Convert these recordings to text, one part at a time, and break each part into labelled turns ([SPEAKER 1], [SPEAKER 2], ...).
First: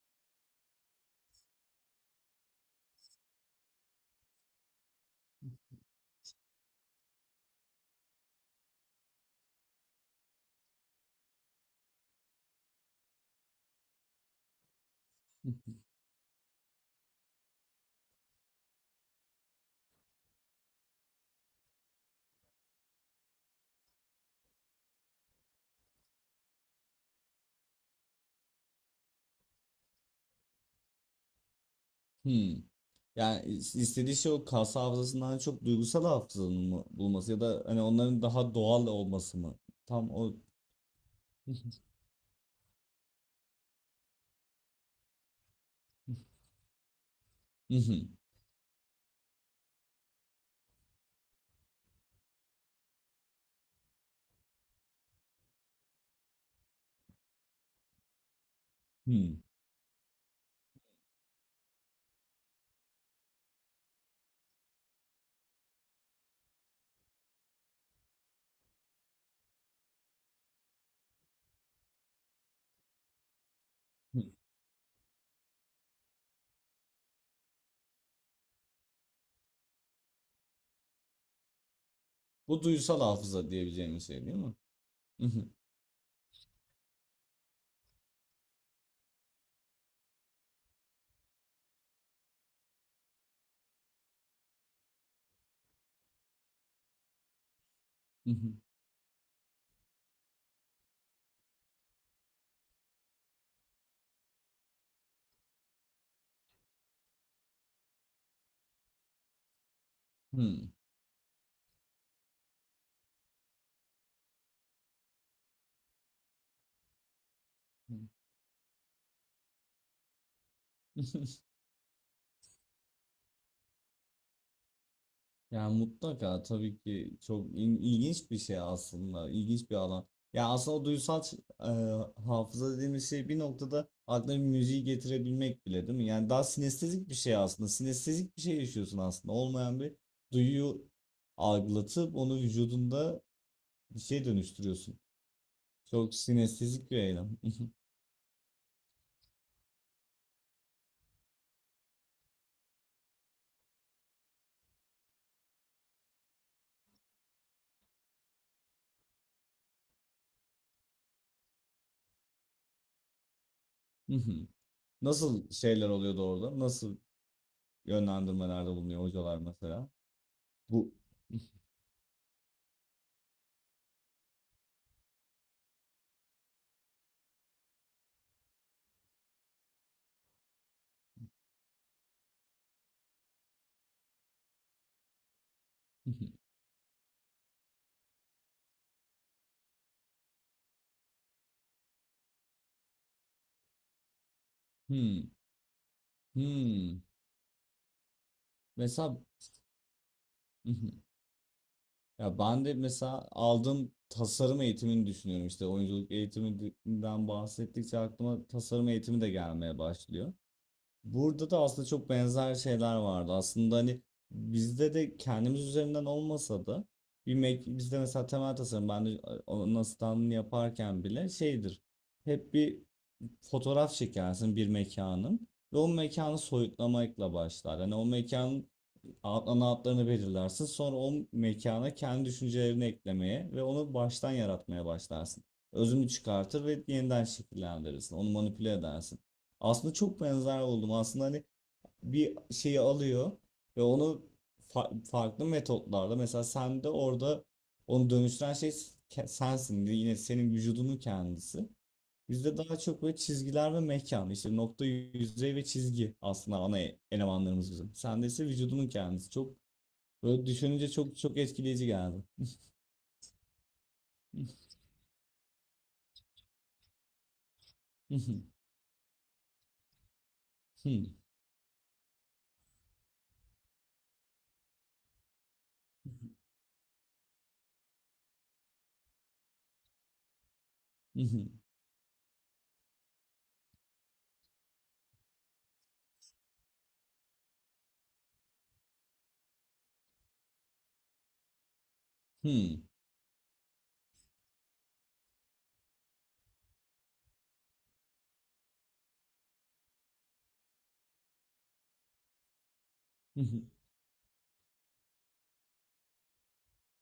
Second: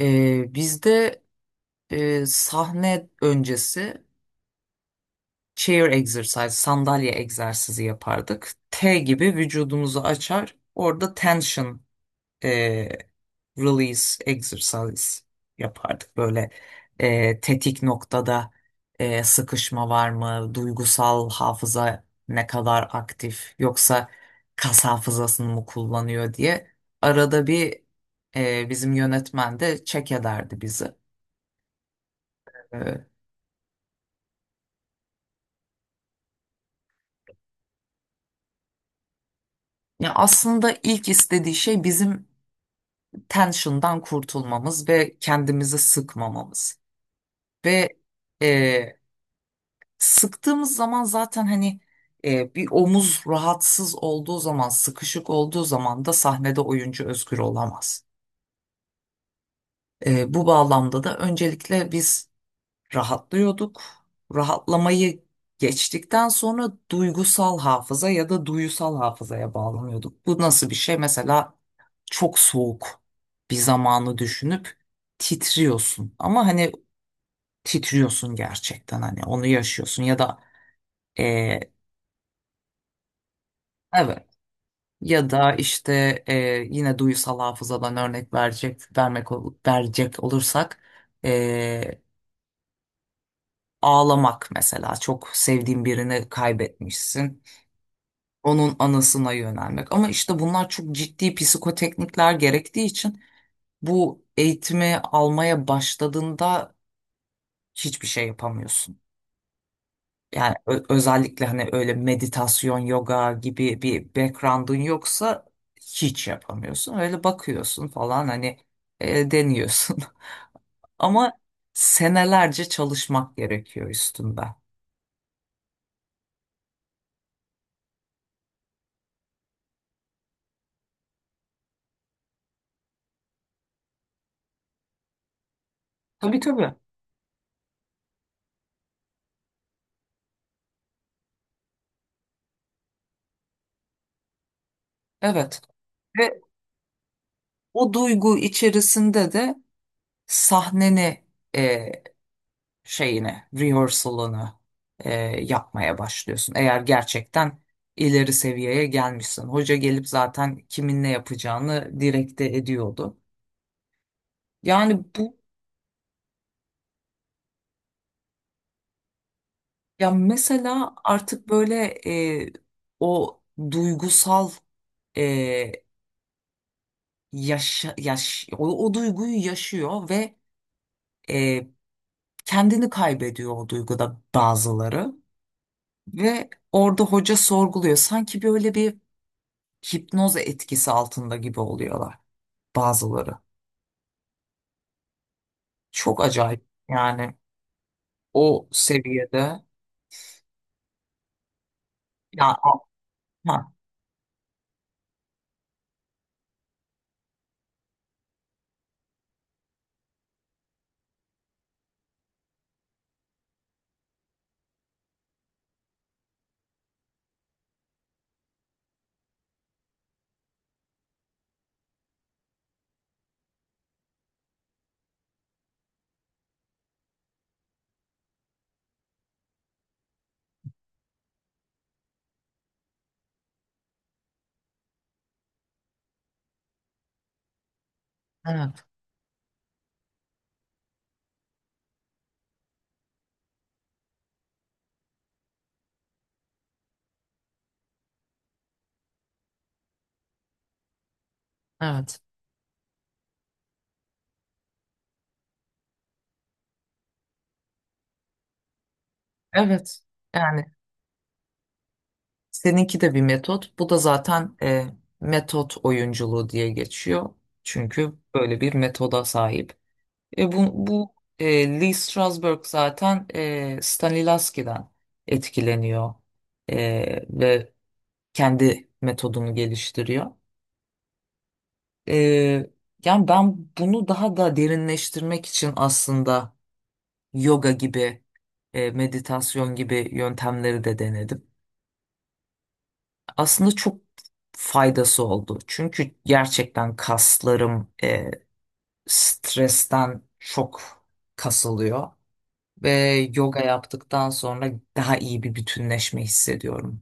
[SPEAKER 1] Bizde sahne öncesi chair exercise, sandalye egzersizi yapardık. T gibi vücudumuzu açar, orada tension e, release exercise yapardık. Böyle tetik noktada sıkışma var mı, duygusal hafıza ne kadar aktif, yoksa kas hafızasını mı kullanıyor diye. Arada bir bizim yönetmen de check ederdi bizi.
[SPEAKER 2] Hmm. Yani istediği şey o kas hafızasından çok duygusal hafızanın mı bulması ya da hani onların daha doğal olması mı? Tam
[SPEAKER 1] Ya
[SPEAKER 2] o
[SPEAKER 1] aslında ilk istediği şey bizim tension'dan kurtulmamız ve kendimizi sıkmamamız. Ve e, Sıktığımız zaman zaten hani bir omuz rahatsız olduğu zaman, sıkışık olduğu zaman da sahnede oyuncu özgür olamaz.
[SPEAKER 2] Hmm.
[SPEAKER 1] E, bu bağlamda da öncelikle biz rahatlıyorduk. Rahatlamayı geçtikten sonra duygusal hafıza ya da duyusal hafızaya bağlanıyorduk. Bu nasıl bir şey? Mesela çok soğuk bir zamanı düşünüp titriyorsun. Ama hani titriyorsun gerçekten hani onu yaşıyorsun ya da e,
[SPEAKER 2] Bu duygusal hafıza diyebileceğimiz
[SPEAKER 1] evet,
[SPEAKER 2] şey değil mi? Hı
[SPEAKER 1] ya
[SPEAKER 2] hı,
[SPEAKER 1] da işte yine duyusal hafızadan örnek verecek vermek ol- verecek olursak e, ağlamak, mesela çok sevdiğin birini kaybetmişsin.
[SPEAKER 2] hı
[SPEAKER 1] Onun anısına yönelmek. Ama işte bunlar çok ciddi psikoteknikler gerektiği için bu eğitimi almaya başladığında hiçbir şey yapamıyorsun. Yani
[SPEAKER 2] hı,
[SPEAKER 1] özellikle hani öyle meditasyon, yoga gibi bir background'un yoksa hiç yapamıyorsun. Öyle bakıyorsun
[SPEAKER 2] hı
[SPEAKER 1] falan hani deniyorsun.
[SPEAKER 2] hı.
[SPEAKER 1] Ama senelerce çalışmak gerekiyor üstünde.
[SPEAKER 2] Yani mutlaka tabii ki çok ilginç bir şey aslında. İlginç bir alan. Ya aslında o duysal hafıza dediğimiz şey bir noktada aklına bir müziği getirebilmek bile değil mi? Yani
[SPEAKER 1] Tabii
[SPEAKER 2] daha
[SPEAKER 1] tabii.
[SPEAKER 2] sinestezik bir şey aslında. Sinestezik bir şey yaşıyorsun aslında. Olmayan bir duyuyu algılatıp onu vücudunda bir şey dönüştürüyorsun.
[SPEAKER 1] Evet.
[SPEAKER 2] Çok
[SPEAKER 1] Ve
[SPEAKER 2] sinestezik bir eylem.
[SPEAKER 1] o duygu içerisinde de sahneni e, şeyini, rehearsal'ını e, yapmaya başlıyorsun. Eğer gerçekten ileri seviyeye gelmişsin. Hoca gelip zaten kimin ne yapacağını direkte ediyordu. Yani bu
[SPEAKER 2] Nasıl şeyler oluyordu orada? Nasıl yönlendirmelerde bulunuyor hocalar mesela?
[SPEAKER 1] Ya
[SPEAKER 2] Bu
[SPEAKER 1] mesela artık böyle e, o duygusal, e, o duyguyu yaşıyor ve e, kendini kaybediyor o duyguda bazıları, ve orada hoca sorguluyor. Sanki böyle bir hipnoz etkisi altında gibi oluyorlar bazıları.
[SPEAKER 2] Hmm.
[SPEAKER 1] Çok acayip
[SPEAKER 2] Hmm.
[SPEAKER 1] yani o
[SPEAKER 2] Mesela.
[SPEAKER 1] seviyede.
[SPEAKER 2] Hı hı. Ya
[SPEAKER 1] Ya,
[SPEAKER 2] ben
[SPEAKER 1] a-
[SPEAKER 2] de mesela
[SPEAKER 1] ha,
[SPEAKER 2] aldığım tasarım eğitimini düşünüyorum, işte oyunculuk eğitiminden bahsettikçe aklıma tasarım eğitimi de gelmeye başlıyor. Burada da aslında çok benzer şeyler vardı. Aslında hani bizde de kendimiz üzerinden olmasa da bizde mesela temel tasarım, ben de onun asistanlığını yaparken bile şeydir. Hep bir fotoğraf çekersin bir mekanın, ve o mekanı soyutlamakla başlar. Hani o mekan outline outlarını belirlersin. Sonra o mekana kendi düşüncelerini eklemeye ve onu baştan yaratmaya başlarsın. Özünü çıkartır ve yeniden şekillendirirsin. Onu manipüle
[SPEAKER 1] evet,
[SPEAKER 2] edersin. Aslında çok benzer oldum. Aslında hani bir şeyi alıyor ve onu farklı metotlarla, mesela sen de orada onu dönüştüren şey sensin. Yine senin vücudunun kendisi.
[SPEAKER 1] evet,
[SPEAKER 2] Bizde daha çok böyle çizgiler ve mekan, işte nokta, yüzey ve çizgi aslında ana elemanlarımız bizim. Sende ise vücudunun kendisi. Çok.
[SPEAKER 1] evet.
[SPEAKER 2] Böyle
[SPEAKER 1] Yani
[SPEAKER 2] düşününce çok çok etkileyici geldi.
[SPEAKER 1] seninki de bir metot. Bu da zaten metot oyunculuğu diye geçiyor. Çünkü böyle bir metoda sahip. E, bu Lee Strasberg zaten Stanislavski'den etkileniyor E, ve kendi metodunu geliştiriyor. Ee, Yani ben bunu daha da derinleştirmek için aslında yoga gibi, meditasyon gibi yöntemleri de denedim. Aslında çok faydası oldu. Çünkü gerçekten kaslarım stresten çok kasılıyor ve yoga yaptıktan sonra daha iyi bir bütünleşme hissediyorum.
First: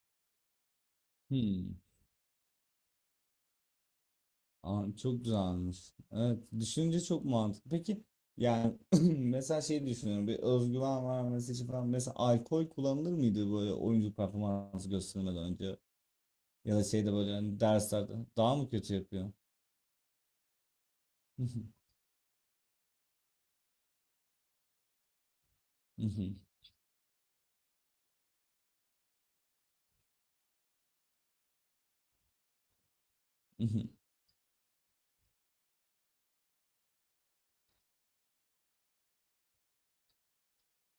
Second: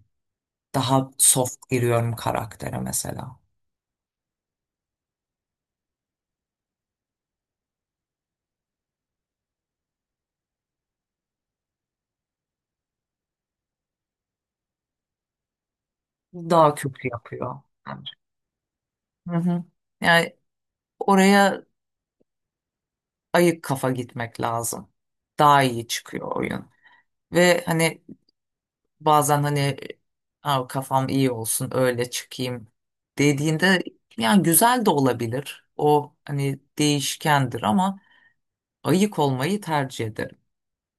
[SPEAKER 1] Daha soft giriyorum karaktere mesela.
[SPEAKER 2] Aa, çok güzelmiş. Evet, düşününce çok mantıklı. Peki, yani mesela şey düşünüyorum, bir özgüven vermesi için falan mesela alkol kullanılır mıydı böyle oyuncu performansı göstermeden önce,
[SPEAKER 1] Daha
[SPEAKER 2] ya da
[SPEAKER 1] kötü
[SPEAKER 2] şeyde böyle
[SPEAKER 1] yapıyor
[SPEAKER 2] hani
[SPEAKER 1] bence.
[SPEAKER 2] derslerde daha mı kötü yapıyor?
[SPEAKER 1] Hı hı. Yani oraya ayık kafa gitmek lazım. Daha iyi çıkıyor oyun. Ve hani bazen hani "Aa, kafam iyi olsun, öyle çıkayım" dediğinde yani güzel de olabilir. O hani değişkendir ama ayık olmayı tercih ederim.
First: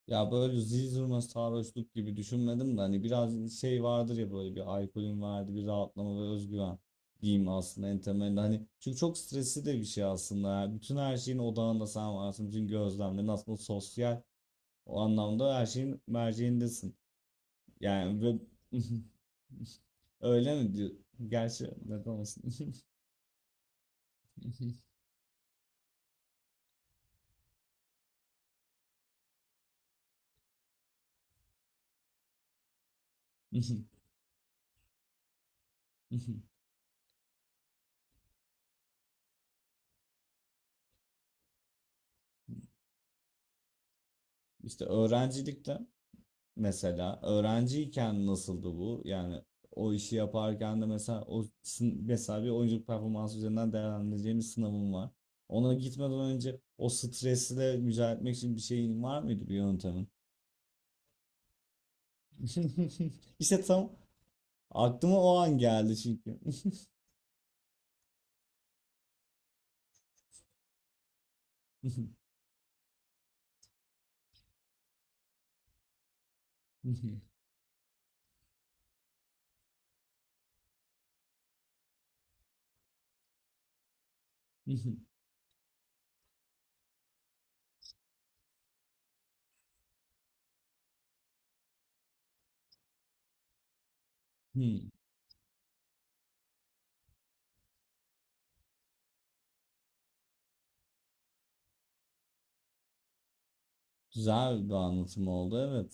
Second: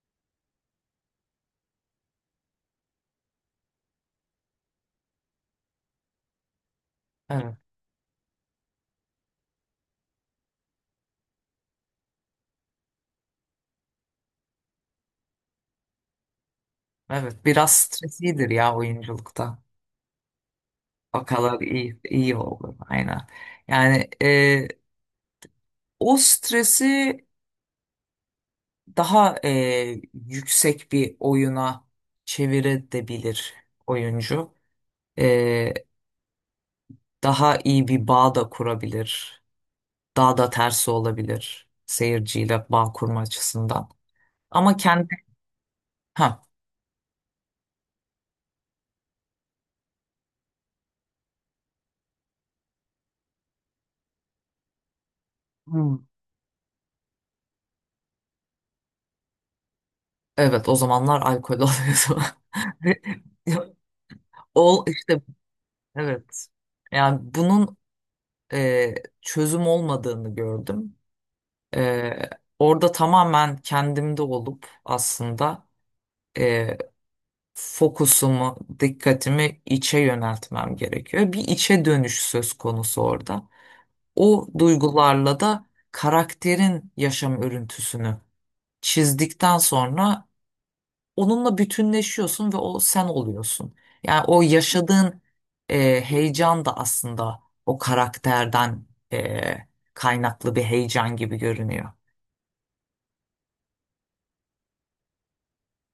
[SPEAKER 2] Ya böyle zil zurna sarhoşluk gibi düşünmedim de hani biraz şey vardır ya, böyle bir alkolün verdiği bir rahatlama ve özgüven diyeyim
[SPEAKER 1] Evet,
[SPEAKER 2] aslında, en temelinde hani, çünkü çok stresli de bir şey aslında ya. Bütün her şeyin odağında sen varsın, bütün gözlemlerin aslında sosyal o anlamda her şeyin merceğindesin
[SPEAKER 1] evet biraz
[SPEAKER 2] yani. Ve
[SPEAKER 1] streslidir ya oyunculukta.
[SPEAKER 2] öyle mi diyor,
[SPEAKER 1] O kadar
[SPEAKER 2] gerçi
[SPEAKER 1] iyi,
[SPEAKER 2] neden
[SPEAKER 1] iyi
[SPEAKER 2] olmasın.
[SPEAKER 1] oldu aynen. Yani o stresi daha yüksek bir oyuna çevirebilir oyuncu. E, daha iyi bir bağ da kurabilir, daha da tersi olabilir seyirciyle bağ kurma açısından. Ama
[SPEAKER 2] işte
[SPEAKER 1] kendi
[SPEAKER 2] öğrencilikte
[SPEAKER 1] ha.
[SPEAKER 2] mesela, öğrenciyken nasıldı bu? Yani o işi yaparken de mesela mesela bir oyunculuk performansı üzerinden değerlendireceğimiz sınavım var. Ona
[SPEAKER 1] Hmm.
[SPEAKER 2] gitmeden önce o stresle mücadele etmek için bir şeyin var mıydı, bir yöntemin?
[SPEAKER 1] Evet, o zamanlar alkol alıyordu.
[SPEAKER 2] İşte
[SPEAKER 1] Ve-
[SPEAKER 2] tam
[SPEAKER 1] Ol
[SPEAKER 2] aklıma
[SPEAKER 1] işte
[SPEAKER 2] o an geldi çünkü.
[SPEAKER 1] Evet. Yani bunun e, çözüm olmadığını gördüm. E, orada tamamen kendimde olup aslında e, fokusumu, dikkatimi içe yöneltmem gerekiyor. Bir içe dönüş söz konusu orada. O duygularla da karakterin yaşam örüntüsünü çizdikten sonra onunla bütünleşiyorsun ve o sen oluyorsun. Yani o yaşadığın heyecan da aslında o karakterden e, kaynaklı bir heyecan gibi görünüyor.
[SPEAKER 2] Güzel bir anlatım oldu, evet.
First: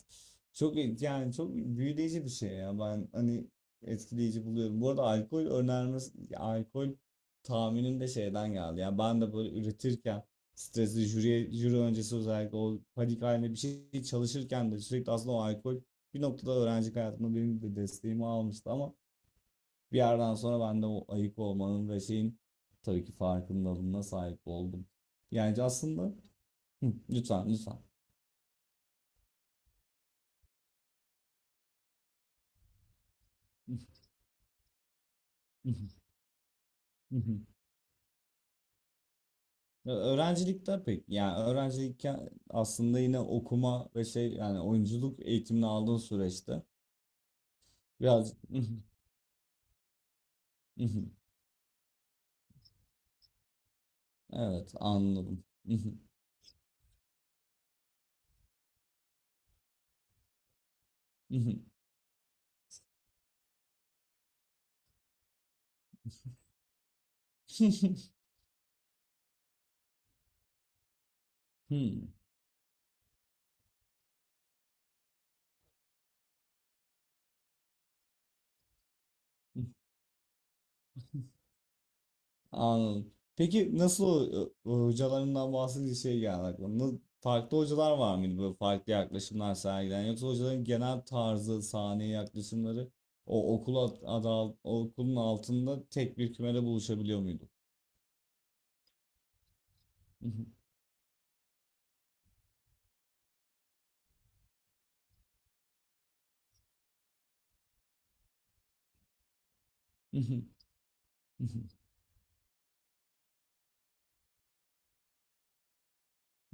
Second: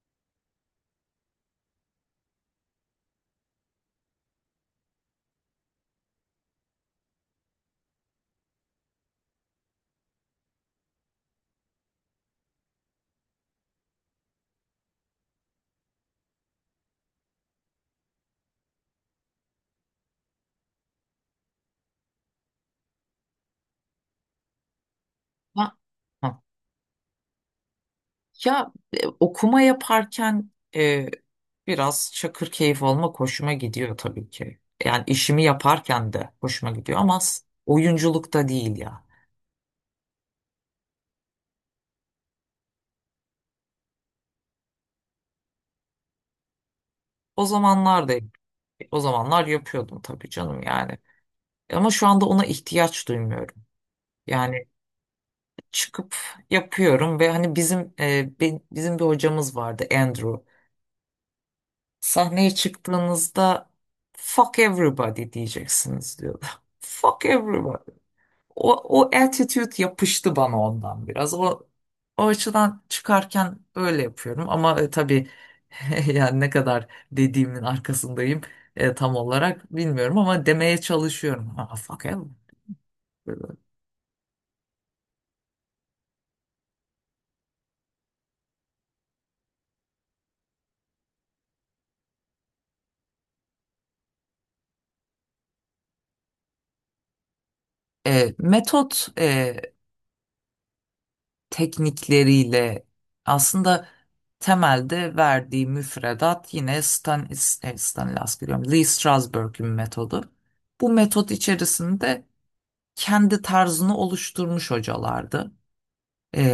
[SPEAKER 2] Çok yani çok büyüleyici bir şey ya. Ben hani etkileyici buluyorum. Bu arada alkol önermesi, alkol tahminim de şeyden geldi. Yani ben de böyle üretirken stresli jüri, jüri öncesi, özellikle o panik halinde bir şey çalışırken de sürekli aslında o alkol bir noktada öğrencilik hayatımda benim de desteğimi almıştı. Ama bir yerden sonra ben de o ayık olmanın ve şeyin tabii ki farkındalığına sahip oldum. Yani
[SPEAKER 1] Ha,
[SPEAKER 2] aslında.
[SPEAKER 1] ha.
[SPEAKER 2] Hı, lütfen lütfen.
[SPEAKER 1] Ya okuma yaparken e, biraz çakır keyif olmak hoşuma gidiyor tabii ki. Yani işimi yaparken de hoşuma gidiyor
[SPEAKER 2] Hı
[SPEAKER 1] ama
[SPEAKER 2] hı.
[SPEAKER 1] oyunculukta değil ya.
[SPEAKER 2] Ya öğrencilikte pek, yani öğrencilikken aslında yine okuma ve şey, yani oyunculuk eğitimini aldığın süreçte
[SPEAKER 1] O zamanlar da
[SPEAKER 2] biraz. Hı hı,
[SPEAKER 1] o zamanlar yapıyordum tabii canım
[SPEAKER 2] hı
[SPEAKER 1] yani.
[SPEAKER 2] hı.
[SPEAKER 1] Ama şu anda ona ihtiyaç duymuyorum. Yani
[SPEAKER 2] Evet, anladım. Hı hı,
[SPEAKER 1] çıkıp yapıyorum ve hani bizim bizim bir hocamız vardı, Andrew.
[SPEAKER 2] hı hı.
[SPEAKER 1] Sahneye çıktığınızda fuck everybody diyeceksiniz diyordu. Fuck everybody. O, O attitude yapıştı bana ondan biraz.
[SPEAKER 2] Hı.
[SPEAKER 1] O açıdan çıkarken öyle yapıyorum. Ama tabii yani ne kadar dediğimin arkasındayım tam olarak bilmiyorum ama demeye çalışıyorum. Ha, fuck hell.
[SPEAKER 2] Anladım.
[SPEAKER 1] Böyle.
[SPEAKER 2] Peki nasıl o hocalarından bahsedince şey geldi aklıma. Farklı hocalar var mıydı böyle farklı yaklaşımlar sergileyen, yoksa hocaların genel tarzı, sahneye yaklaşımları o okul okulun altında tek bir kümede buluşabiliyor muydu?
[SPEAKER 1] E, metot teknikleriyle aslında temelde verdiği müfredat yine Stanislas diyorum, Lee Strasberg'in
[SPEAKER 2] Hı
[SPEAKER 1] metodu.
[SPEAKER 2] hı,
[SPEAKER 1] Bu metot
[SPEAKER 2] hı hı,
[SPEAKER 1] içerisinde kendi tarzını oluşturmuş hocalardı.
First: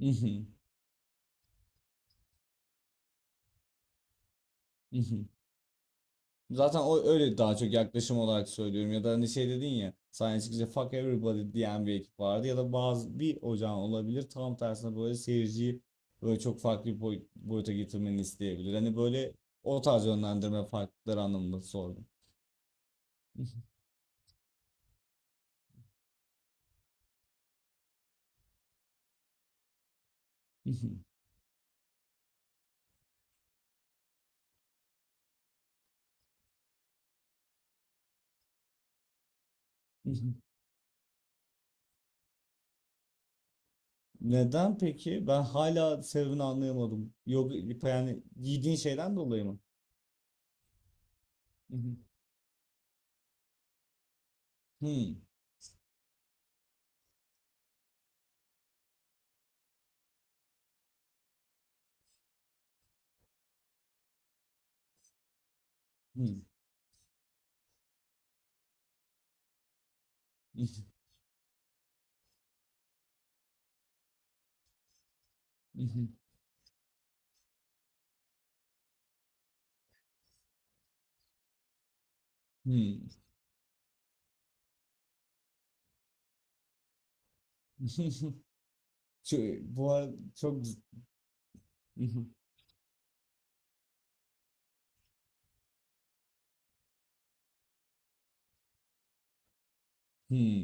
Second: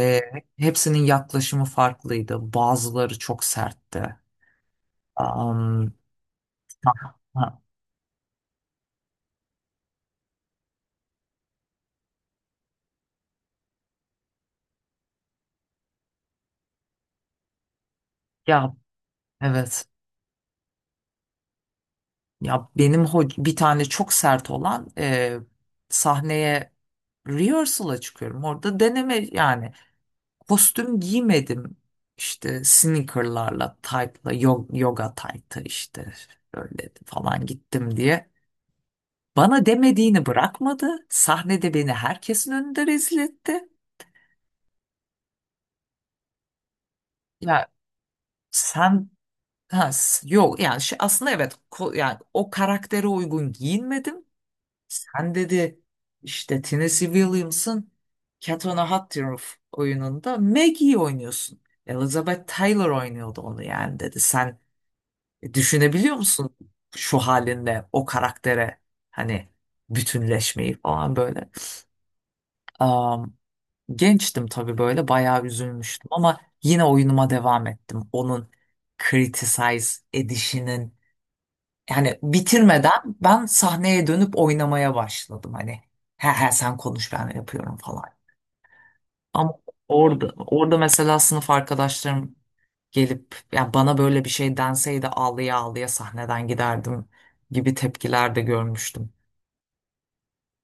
[SPEAKER 2] hı hı,
[SPEAKER 1] Hepsinin yaklaşımı farklıydı. Bazıları çok sertti.
[SPEAKER 2] hı hı.
[SPEAKER 1] Am,
[SPEAKER 2] Zaten
[SPEAKER 1] ha-
[SPEAKER 2] o öyle daha
[SPEAKER 1] ha-
[SPEAKER 2] çok yaklaşım olarak söylüyorum, ya da hani şey dedin ya, sahne çıkınca fuck everybody diyen bir ekip vardı, ya da bazı bir ocağın olabilir tam tersine, böyle seyirciyi böyle çok farklı bir boyuta getirmeni
[SPEAKER 1] Ya
[SPEAKER 2] isteyebilir. Hani böyle o
[SPEAKER 1] evet.
[SPEAKER 2] tarz yönlendirme farklılıkları anlamında sordum.
[SPEAKER 1] Ya benim
[SPEAKER 2] Hı
[SPEAKER 1] bir
[SPEAKER 2] hı,
[SPEAKER 1] tane çok sert olan sahneye rehearsal'a çıkıyorum. Orada deneme yani.
[SPEAKER 2] hı hı,
[SPEAKER 1] Kostüm giymedim. İşte sneakerlarla, tight'la, yoga tight'ı işte böyle falan gittim diye. Bana
[SPEAKER 2] hı
[SPEAKER 1] demediğini
[SPEAKER 2] hı.
[SPEAKER 1] bırakmadı. Sahnede beni herkesin önünde rezil etti.
[SPEAKER 2] Neden peki? Ben hala sebebini anlayamadım. Yok,
[SPEAKER 1] Ya
[SPEAKER 2] yani giydiğin
[SPEAKER 1] sen
[SPEAKER 2] şeyden dolayı mı?
[SPEAKER 1] ha, yok yani şey, aslında evet,
[SPEAKER 2] Hı hı.
[SPEAKER 1] yani o karaktere uygun giyinmedim.
[SPEAKER 2] Hı
[SPEAKER 1] Sen dedi işte Tennessee Williams'ın Cat on a Hot Tin Roof oyununda Maggie'yi oynuyorsun. Elizabeth Taylor oynuyordu onu yani dedi. Düşünebiliyor
[SPEAKER 2] hı,
[SPEAKER 1] musun şu halinle o karaktere hani
[SPEAKER 2] hı.
[SPEAKER 1] bütünleşmeyi falan böyle. Am, Gençtim tabii, böyle bayağı üzülmüştüm ama yine oyunuma devam ettim. Onun criticize edişinin yani bitirmeden ben sahneye dönüp oynamaya başladım hani. He he, sen konuş ben yapıyorum falan. Ama
[SPEAKER 2] Bu arada
[SPEAKER 1] orada,
[SPEAKER 2] çok
[SPEAKER 1] orada mesela sınıf arkadaşlarım gelip ya bana böyle bir şey denseydi ağlaya ağlaya sahneden giderdim gibi tepkiler de görmüştüm.
[SPEAKER 2] Hmm.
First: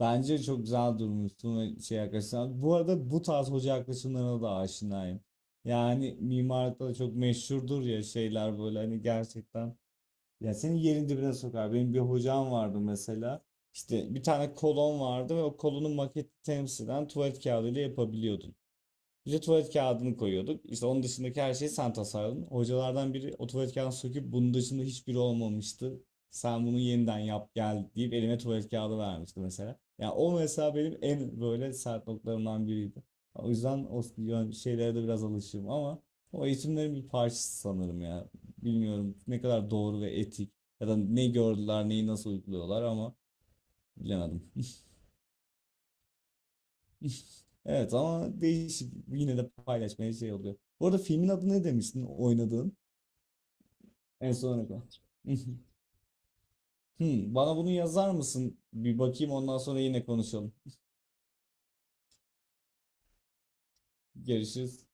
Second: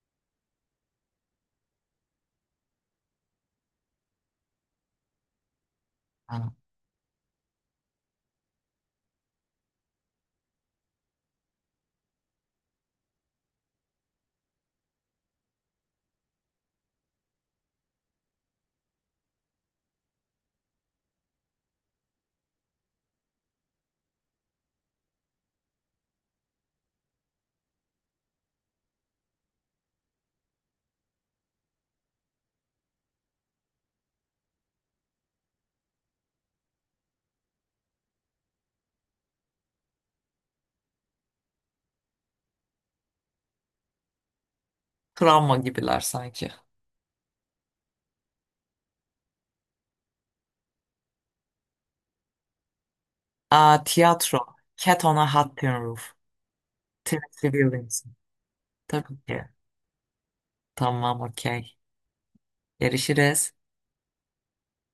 [SPEAKER 2] Bence çok güzel durmuşsun. Ve şey arkadaşlar, bu arada bu tarz hoca yaklaşımlarına da aşinayım. Yani
[SPEAKER 1] Yani
[SPEAKER 2] mimarlıkta da çok meşhurdur ya şeyler böyle hani, gerçekten. Ya seni yerin dibine sokar. Benim bir hocam vardı mesela. İşte bir tane kolon vardı ve o kolonun maketi temsilen tuvalet kağıdıyla yapabiliyordu. Bir de tuvalet kağıdını koyuyorduk. İşte onun dışındaki her şeyi sen tasarladın. Hocalardan biri o tuvalet kağıdını söküp, bunun dışında hiçbiri olmamıştı. Sen bunu yeniden yap gel deyip elime tuvalet kağıdı vermişti mesela. Yani o mesela benim en böyle sert noktalarımdan biriydi. O yüzden o şeylere de biraz alışığım ama o eğitimlerin bir parçası sanırım ya. Bilmiyorum ne kadar doğru ve etik, ya da ne gördüler, neyi nasıl uyguluyorlar, ama bilemedim.
[SPEAKER 1] travma gibiler sanki.
[SPEAKER 2] Evet, ama değişik. Yine de paylaşmaya şey oluyor. Bu arada filmin adı ne demiştin oynadığın?
[SPEAKER 1] Aa,
[SPEAKER 2] En
[SPEAKER 1] tiyatro.
[SPEAKER 2] son ne kadar?
[SPEAKER 1] Cat on a Hot Tin Roof.
[SPEAKER 2] Hmm,
[SPEAKER 1] Tennessee
[SPEAKER 2] bana bunu yazar
[SPEAKER 1] Williamson.
[SPEAKER 2] mısın? Bir
[SPEAKER 1] Tabii
[SPEAKER 2] bakayım,
[SPEAKER 1] ki.
[SPEAKER 2] ondan sonra yine konuşalım.
[SPEAKER 1] Tamam, okey. Görüşürüz.
[SPEAKER 2] Görüşürüz.